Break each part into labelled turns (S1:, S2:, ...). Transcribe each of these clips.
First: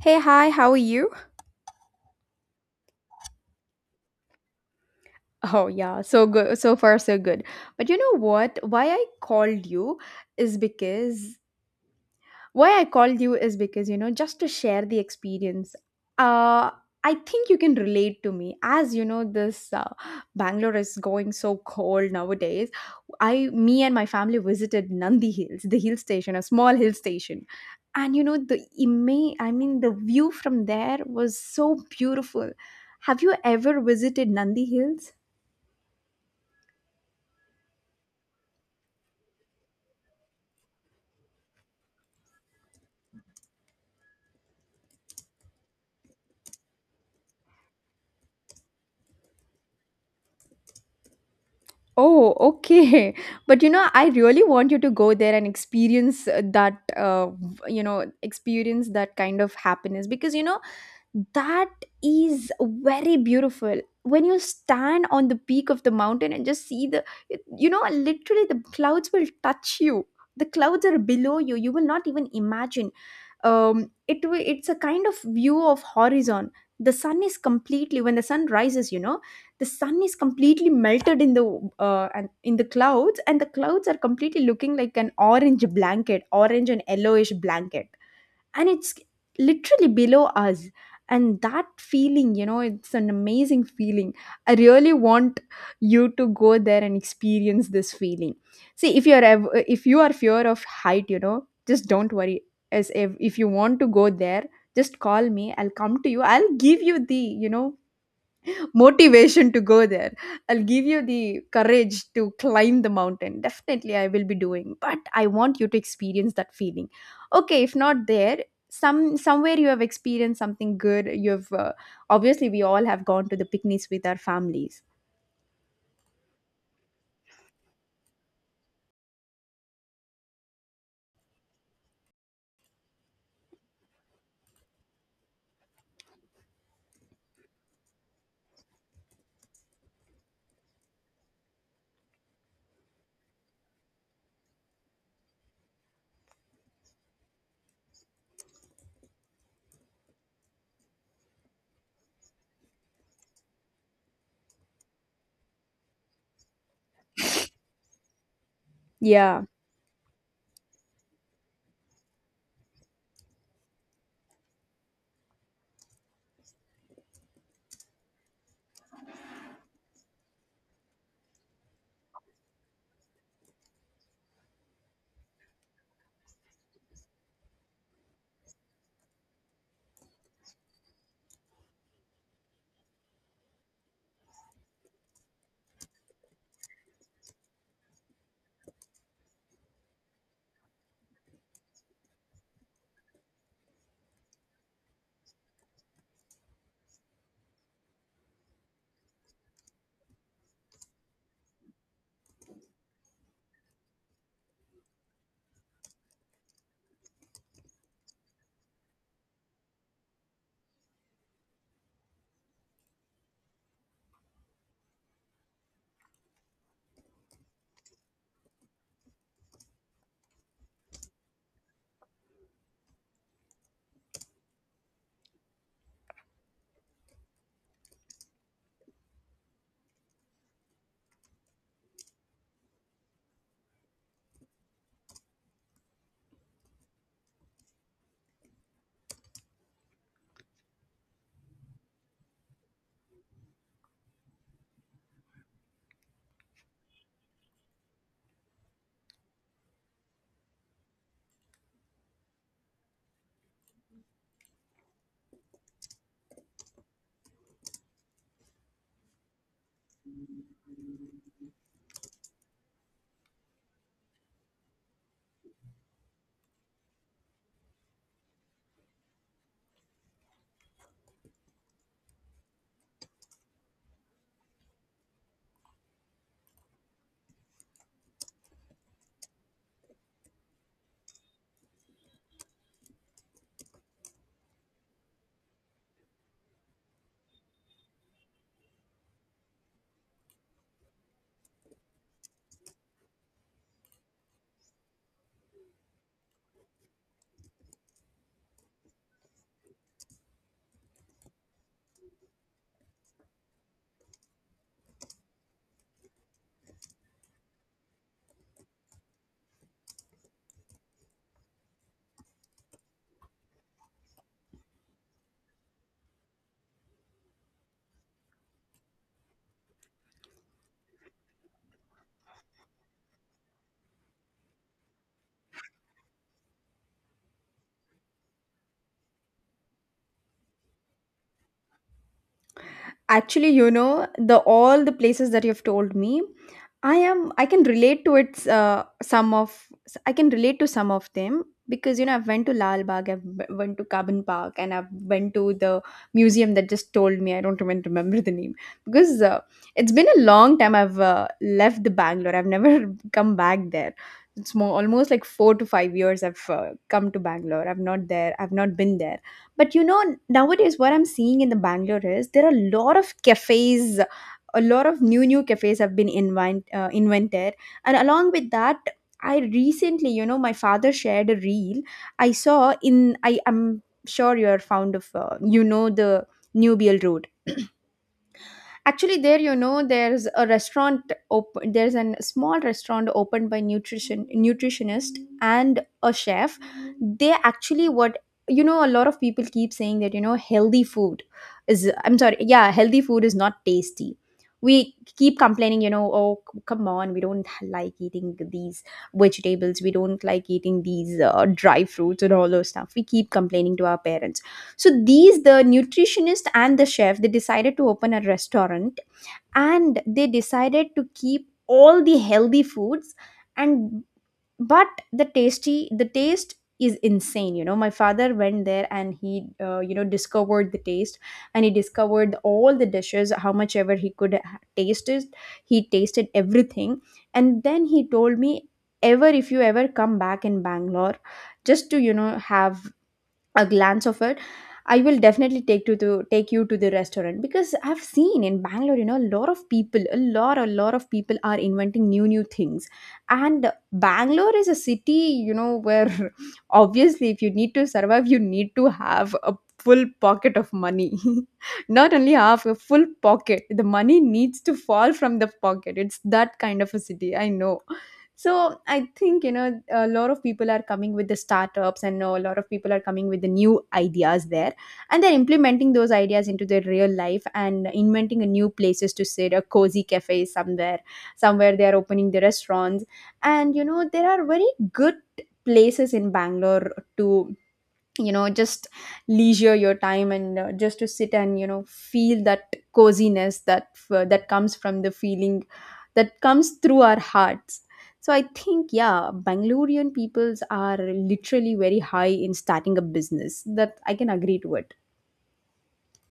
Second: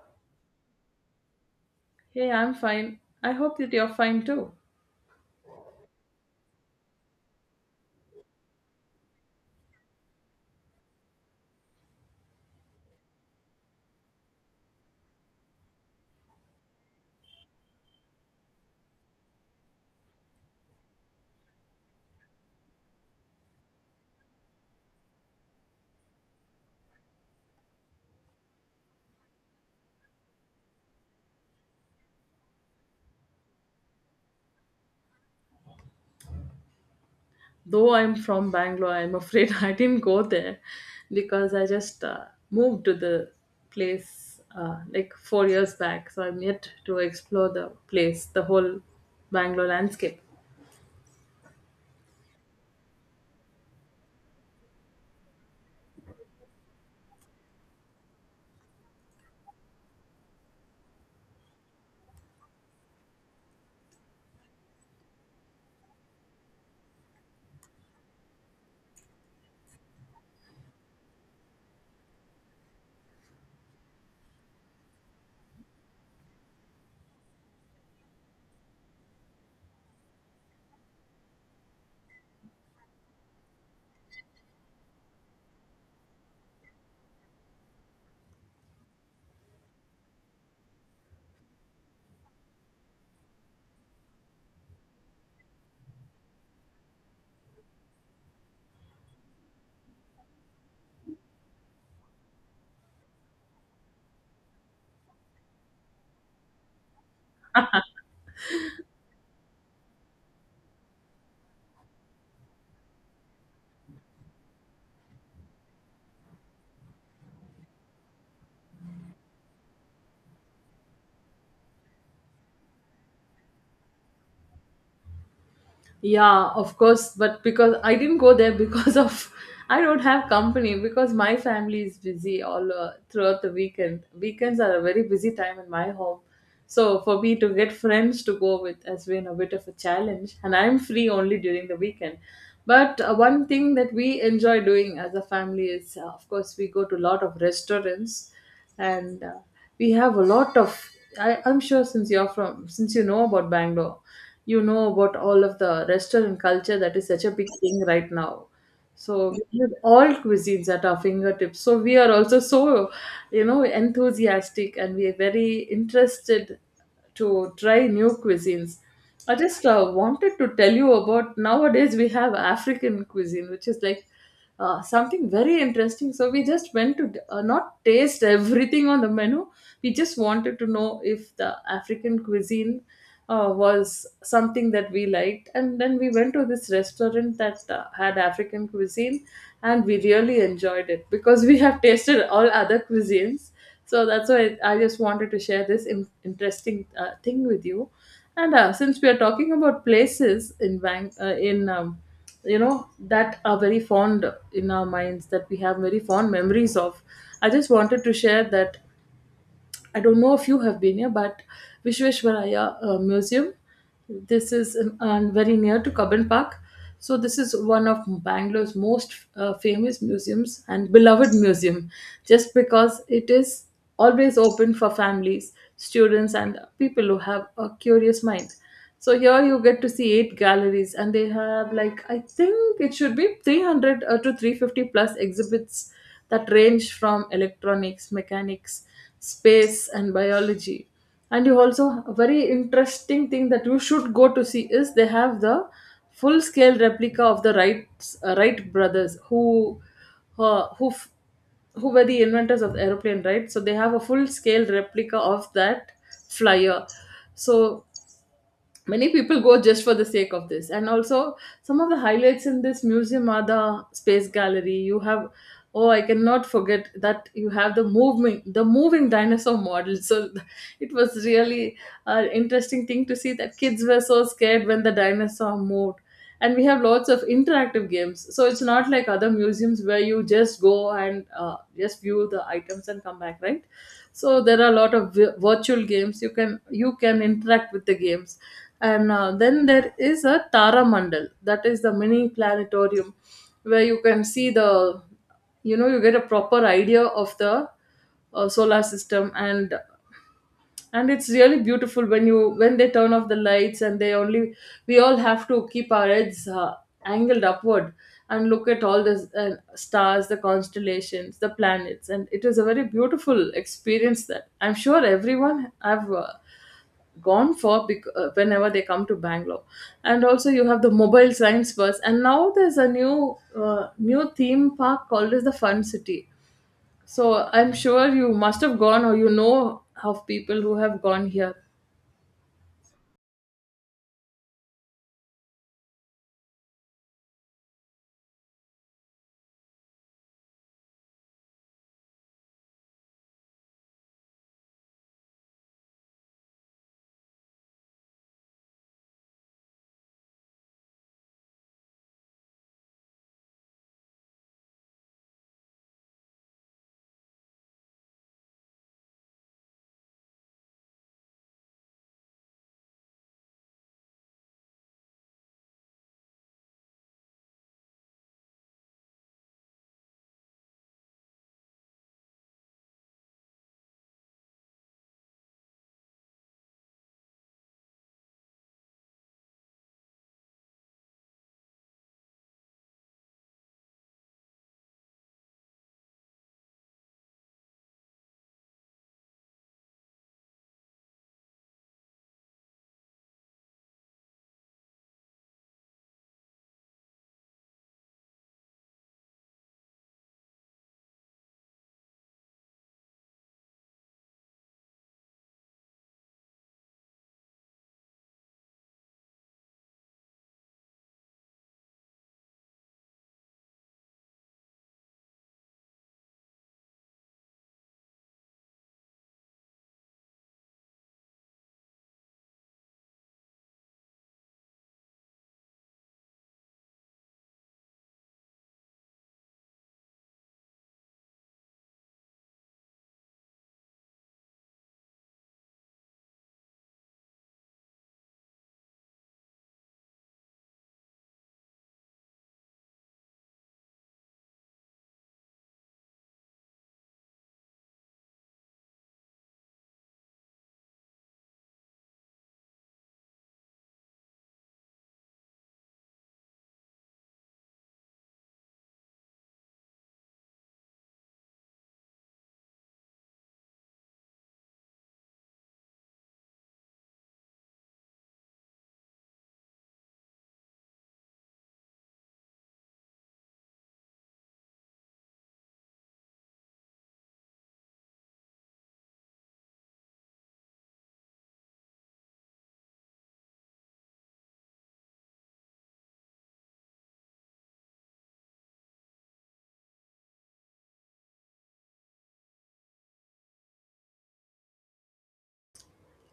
S1: Hey, hi, how are you?
S2: Hey, I'm fine. I hope that you're fine too.
S1: Oh, yeah, so good. So far, so good. But you know what? Is because why I called you is because you know just to share the experience. Uh, I think you can relate to me as you know this Bangalore is going so cold nowadays. Me and my family visited Nandi Hills, the hill station, a small hill station, and you know I mean the view from there was so beautiful. Have you ever visited Nandi Hills?
S2: Though I'm from Bangalore, I'm afraid I didn't go there because I just moved to the place like 4 years back. So I'm yet to explore the place, the whole Bangalore landscape.
S1: Oh, okay. But you know, I really want you to go there and experience you know, experience that kind of happiness because you know, that is very beautiful when you stand on the peak of the mountain and just see the you know literally the clouds will touch you, the clouds are below you, you will not even imagine. It's a kind of view of horizon. The sun is completely, when the sun rises, you know, the sun is completely melted in the and in the clouds, and the clouds are completely looking like an orange blanket, orange and yellowish blanket, and it's literally below us. And that feeling, you know, it's an amazing feeling. I really want you to go there and experience this feeling. See, if you are fear of height, you know, just don't worry. As If you want to go there, just call me, I'll come to you, I'll give you the you know motivation to go there. I'll give you the courage to climb the mountain. Definitely, I will be doing, but I want you to experience that feeling. Okay, if not there, somewhere you have experienced something good. You have obviously we all have gone to the picnics with our families.
S2: Yeah, of course, but because I didn't go there because of I don't have company because my family is busy all throughout the weekend. Weekends are a very busy time in my home. So for me to get friends to go with has been a bit of a challenge, and I'm free only during the weekend. But one thing that we enjoy doing as a family is of course we go to a lot of restaurants, and we have a lot of I'm sure, since you're from since you know about Bangalore, you know about all of the restaurant culture that is such a big thing right now. So
S1: Yeah,
S2: we have all cuisines at our fingertips, so we are also so enthusiastic, and we are very interested to try new cuisines. I just wanted to tell you about, nowadays we have African cuisine, which is like something very interesting. So we just went to not taste everything on the menu. We just wanted to know if the African cuisine was something that we liked, and then we went to this restaurant that had African cuisine, and we really enjoyed it because we have tasted all other cuisines. So that's why I just wanted to share this interesting thing with you. And since we are talking about places in that are very fond in our minds, that we have very fond memories of, I just wanted to share that. I don't know if you have been here, but Vishveshwaraya Museum. This is very near to Cubbon Park. So this is one of Bangalore's most famous museums and beloved museum, just because it is always open for families, students, and people who have a curious mind. So here you get to see 8 galleries, and they have, like, I think it should be 300 to 350 plus exhibits that range from electronics, mechanics, space, and biology. And you also, a very interesting thing that you should go to see, is they have the full scale replica of the Wright brothers, who uh, who f- who were the inventors of the aeroplane, right? So they have a full scale replica of that flyer. So many people go just for the sake of this, and also some of the highlights in this museum are the space gallery. You have, oh, I cannot forget, that you have the moving dinosaur model. So it was really an interesting thing to see that kids were so scared when the dinosaur moved. And we have lots of interactive games, so it's not like other museums where you just go and just view the items and come back, right? So there are a lot of virtual games. You can, you can interact with the games. And then there is a tara mandal, that is the mini planetarium, where you can see the you get a proper idea of the solar system. And it's really beautiful when you when they turn off the lights, and they only, we all have to keep our heads angled upward and look at all the stars, the constellations, the planets. And it is a very beautiful experience that I'm sure everyone have gone for whenever they come to Bangalore. And also you have the mobile science bus, and now there's a new theme park called as the Fun City. So I'm sure you must have gone, or you know of people who have gone here.
S1: actually, you know, the all the places that you've told me, I can relate to it, some of I can relate to some of them because you know I've went to Lal Bagh, went to Cabin Park, and I've went to the museum that just told me. I don't even remember the name because it's been a long time I've left the Bangalore. I've never come back there. It's more almost like 4 to 5 years I've come to Bangalore. I've not been there, but you know, nowadays what I'm seeing in the Bangalore is there are a lot of cafes, a lot of new cafes have been invented, and along with that, I recently, you know, my father shared a reel I saw in. I am sure you're fond of, you know, the New Beale Road. Actually, there, you know, there's a restaurant open, there's a small restaurant opened by nutritionist and a chef. They actually what, you know, a lot of people keep saying that you know healthy food is, I'm sorry, yeah, healthy food is not tasty. We keep complaining, you know, oh, come on, we don't like eating these vegetables, we don't like eating these dry fruits and all those stuff, we keep complaining to our parents. So the nutritionist and the chef, they decided to open a restaurant, and they decided to keep all the healthy foods. And but the taste is insane, you know, my father went there and he you know discovered the taste, and he discovered all the dishes. How much ever he could taste it, he tasted everything. And then he told me, ever if you ever come back in Bangalore, just to you know have a glance of it, I will definitely the take you to the restaurant, because I've seen in Bangalore, you know, a lot of people, a lot of people are inventing new things. And Bangalore is a city, you know, where obviously if you need to survive, you need to have a full pocket of money. Not only half a full pocket, the money needs to fall from the pocket. It's that kind of a city, I know. So I think, you know, a lot of people are coming with the startups, and a lot of people are coming with the new ideas there, and they're implementing those ideas into their real life and inventing a new places to sit, a cozy cafe somewhere, somewhere they are opening the restaurants. And you know there are very good places in Bangalore to you know just leisure your time, and just to sit and you know feel that coziness that that comes from the feeling, that comes through our hearts. So I think, yeah, Bangalorean peoples are literally very high in starting a business, that I can agree to it.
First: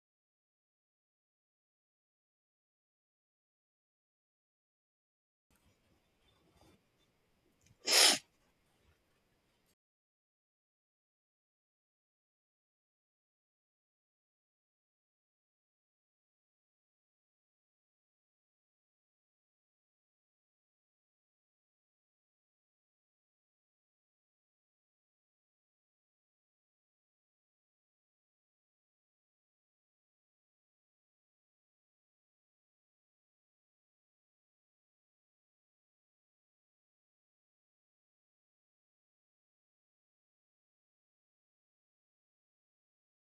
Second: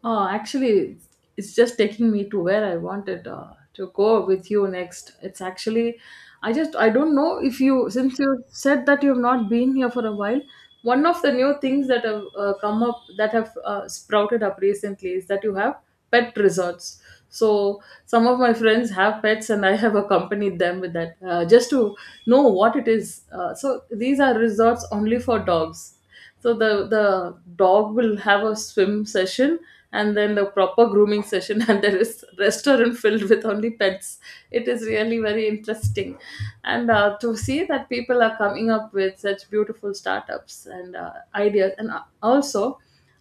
S2: Oh, actually, it's just taking me to where I wanted to go with you next. It's actually, I just, I don't know if you, since you said that you have not been here for a while, one of the new things that have come up, that have sprouted up recently, is that you have pet resorts. So some of my friends have pets, and I have accompanied them with that just to know what it is. So these are resorts only for dogs. So the dog will have a swim session, and then the proper grooming session, and there is restaurant filled with only pets. It is really very interesting. And to see that people are coming up with such beautiful startups and ideas. And also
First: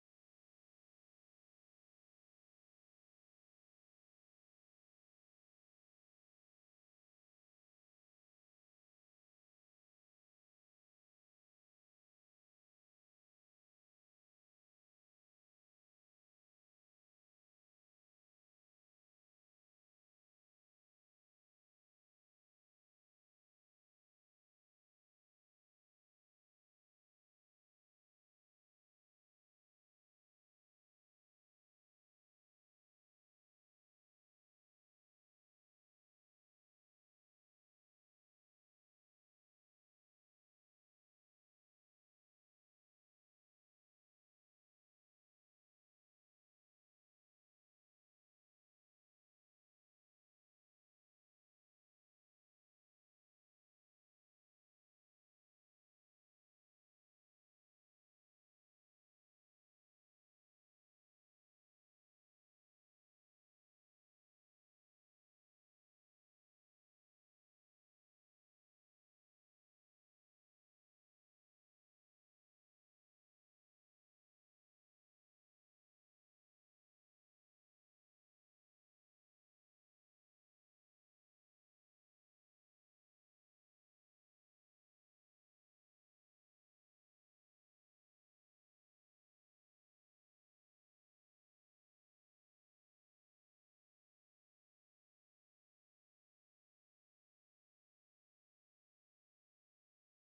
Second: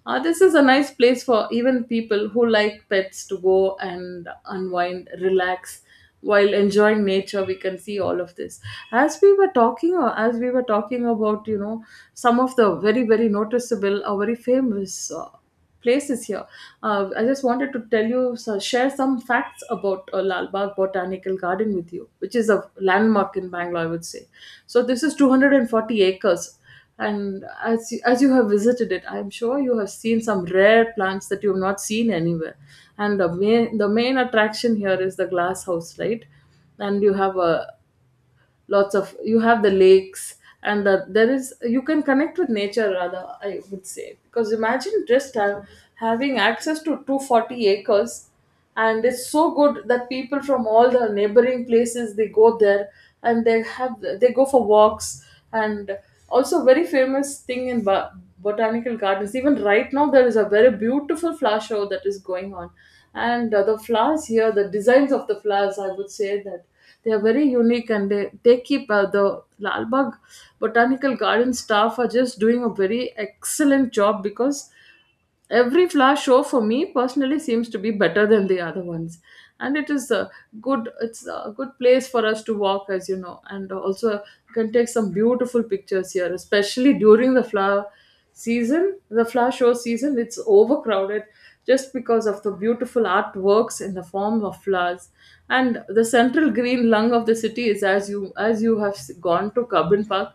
S2: this is a nice place for even people who like pets to go and unwind, relax while enjoying nature. We can see all of this. As we were talking, or as we were talking about, some of the very, very noticeable or very famous places here. I just wanted to tell you, so share some facts about Lal Bagh Botanical Garden with you, which is a landmark in Bangalore, I would say. So this is 240 acres, and as you have visited it, I'm sure you have seen some rare plants that you've not seen anywhere. And the main, the main attraction here is the glass house, right? And you have a lots of, you have the lakes, and the, there is you can connect with nature, rather, I would say, because imagine just having access to 240 acres. And it's so good that people from all the neighboring places, they go there, and they have, they go for walks. And also very famous thing in botanical gardens, even right now, there is a very beautiful flower show that is going on. And the flowers here, the designs of the flowers, I would say that they are very unique. And they keep the Lalbagh Botanical Garden staff are just doing a very excellent job, because every flower show for me personally seems to be better than the other ones. And it is a good it's a good place for us to walk, as you know. And also you can take some beautiful pictures here, especially during the flower season, the flower show season. It's overcrowded just because of the beautiful artworks in the form of flowers. And the central green lung of the city is, as you, as you have gone to Cabin Park.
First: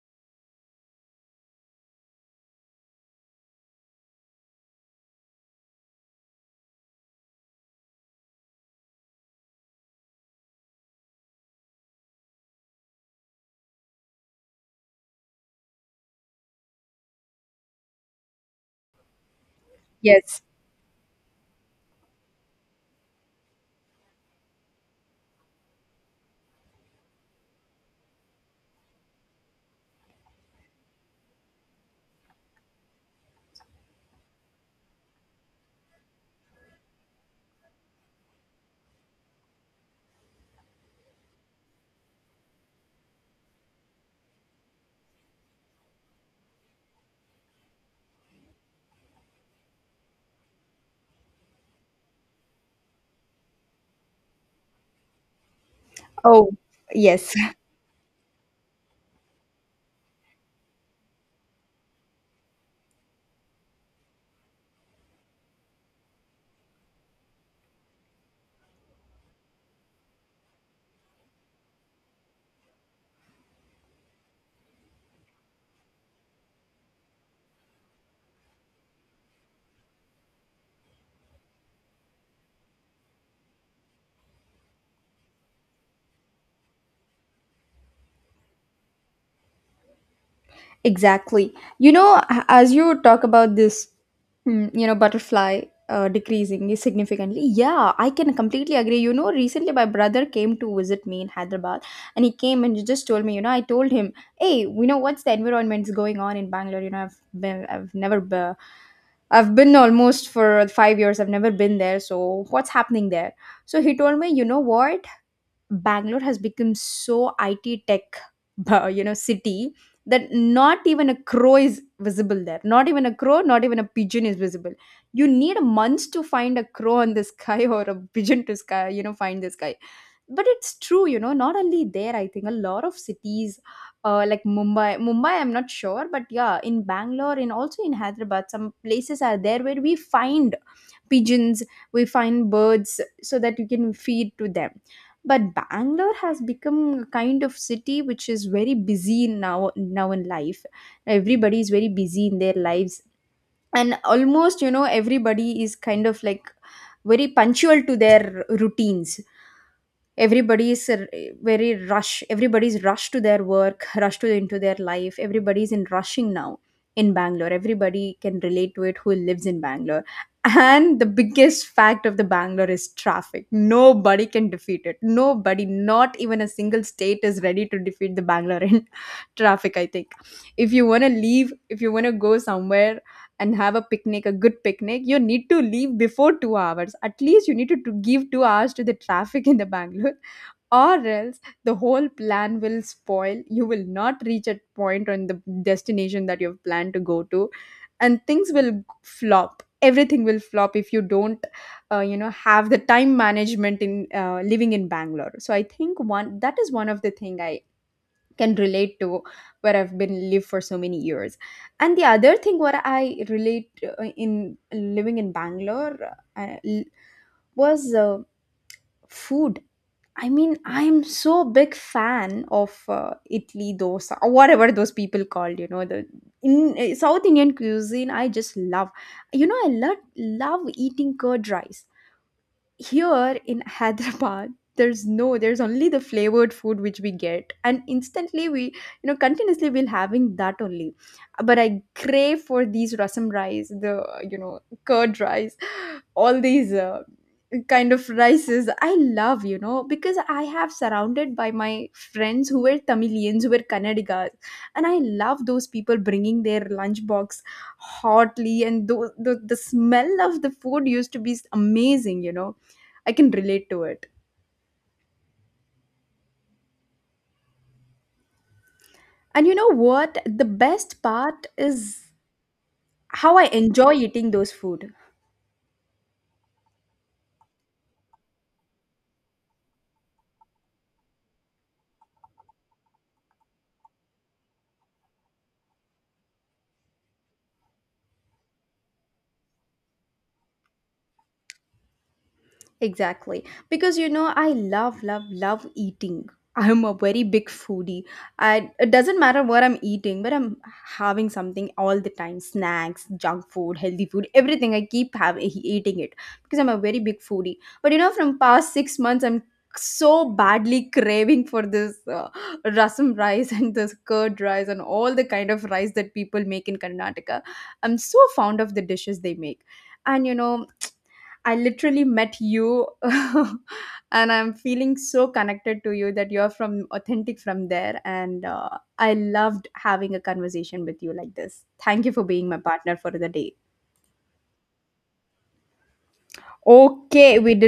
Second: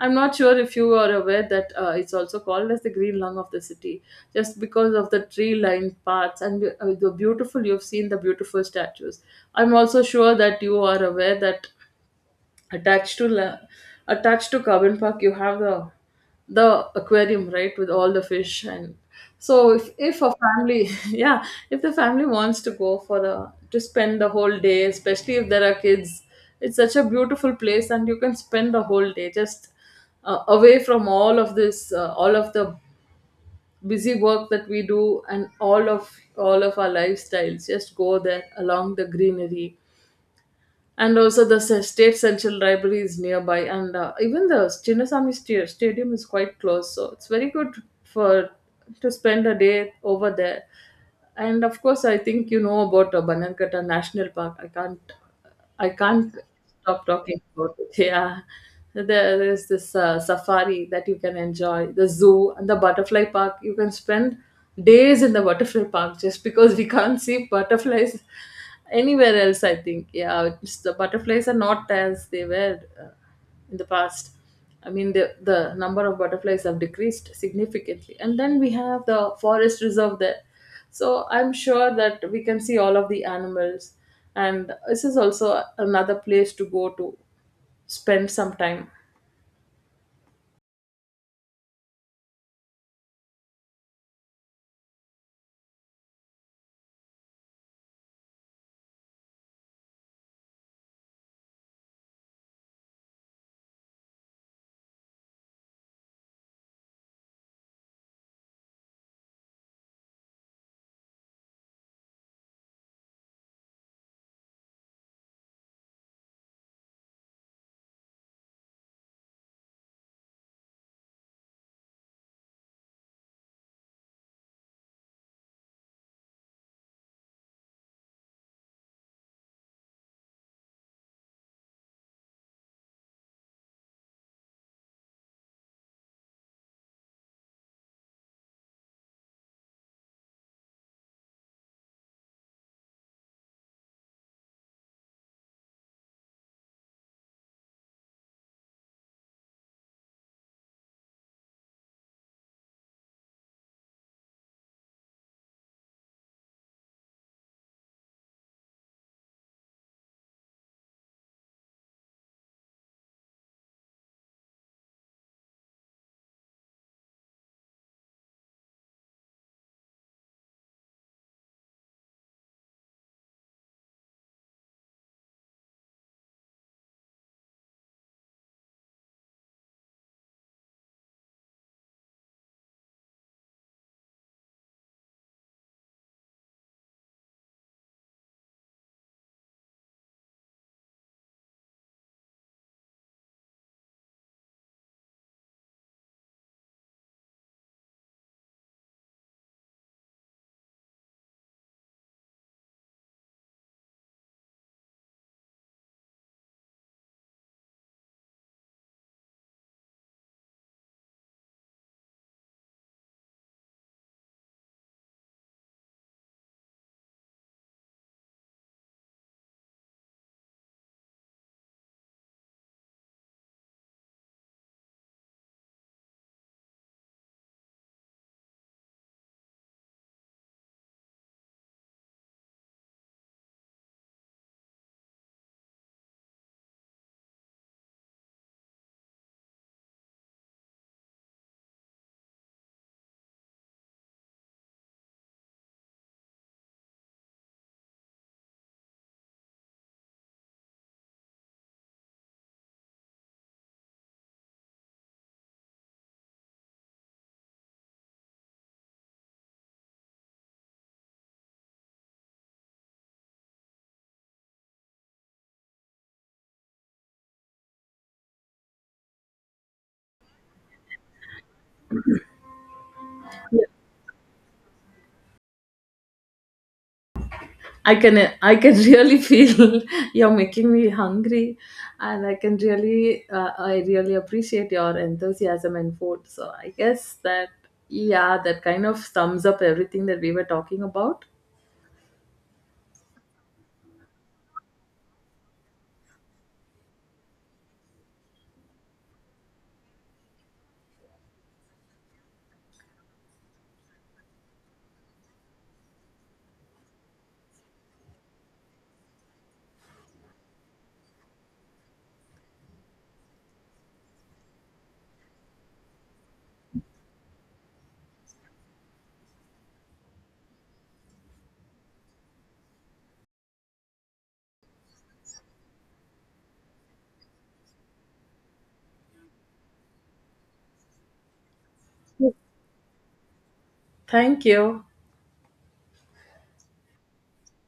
S2: I'm not sure if you are aware that it's also called as the green lung of the city, just because of the tree-lined paths and the beautiful. You've seen the beautiful statues. I'm also sure that you are aware that attached to la- attached to carbon park, you have the aquarium, right, with all the fish. And so if a
S1: Yes.
S2: family yeah, if the family wants to go for a, to spend the whole day, especially if there are kids, it's such a beautiful place, and you can spend the whole day just away from all of this, all of the busy work that we do, and all of our lifestyles, just go there along the greenery. And also the state central library is nearby, and even the Chinnasamy stadium is quite close, so it's very good for to spend a day over there. And of course I think you know about Banankata National Park. I can't, I can't
S1: Oh,
S2: stop
S1: yes.
S2: talking about it. Yeah. So there is this safari that you can enjoy, the zoo and the butterfly park. You can spend days in the butterfly park just because we can't see butterflies anywhere else, I think. Yeah, it's, the butterflies are not as they were in the past. I mean, the number of butterflies have decreased significantly. And then we have the forest reserve there, so I'm sure that we can see all of the animals. And this is also another place to go to spend some time.
S1: Exactly. You know, as you talk about this, mm, you know, butterfly decreasing significantly, yeah, I can completely agree. You know, recently my brother came to visit me in Hyderabad, and he came and he just told me, you know, I told him, hey, you know, what's the environment's going on in Bangalore? I've never been. I've been almost for 5 years. I've never been there. So, what's happening there? So, he told me, you know what? Bangalore has become so IT tech, you know, city, that not even a crow is visible there. Not even a crow, not even a pigeon is visible. You need months to find a crow in the sky, or a pigeon to sky, you know, find the sky. But it's true, you know, not only there, I think a lot of cities Mumbai, I'm not sure, but yeah, in Bangalore and also in Hyderabad, some places are there where we find pigeons, we find birds so that you can feed to them. But Bangalore has become a kind of city which is very busy now, in life, everybody is very busy in their lives, and almost you know everybody is kind of like very punctual to their routines. Everybody is very rush, everybody's rushed to their work, into their life, everybody's in rushing now in Bangalore. Everybody can relate to it who lives in Bangalore. And the biggest fact of the Bangalore is traffic. Nobody can defeat it, nobody, not even a single state is ready to defeat the Bangalore in traffic, I think. If you want to leave, if you want to go somewhere and have a picnic, a good picnic, you need to leave before 2 hours. At least you need to give 2 hours to the traffic in the Bangalore, or else the whole plan will spoil. You will not reach a point on the destination that you've planned to go to, and things will flop. Everything will flop if you don't, you know, have the time management in living in Bangalore. So I think one that is one of the thing I can relate to, where I've been live for so many years. And the other thing what I relate in living in Bangalore, uh, l- was food. I mean, I am so big fan of Italy dosa, or whatever those people called. You know, the in South Indian cuisine, I just love. You know, I love, love eating curd rice. Here in Hyderabad there's no, there's only the flavored food which we get, and instantly we you know continuously we'll having that only. But I crave for these rasam rice, the you know curd rice, all these kind of rices I love, you know, because I have surrounded by my friends who were Tamilians, who were Kannadigas, and I love those people bringing their lunchbox hotly, and the smell of the food used to be amazing, you know, I can relate to it. And you know what? The best part is how I
S2: Yeah.
S1: enjoy eating those food.
S2: I can, I can really feel you're making me hungry. And I can really I really appreciate your enthusiasm and food. So I guess that, yeah, that kind of sums up everything that we were talking about.
S1: Exactly. Because you know, I love eating. I'm a very big foodie. I, it doesn't matter what I'm eating, but I'm having something all the time, snacks, junk food, healthy food, everything. I keep having eating it because I'm a very big foodie. But you know, from past 6 months, I'm so badly craving for this rasam rice, and this curd rice, and all the kind of rice that people make in Karnataka. I'm so fond of the dishes they make. And you know, I literally met you and I'm feeling so connected to you that you're from authentic from there. And I loved having a conversation with you like this. Thank you for being my partner for the day.
S2: Thank you.
S1: Okay, we did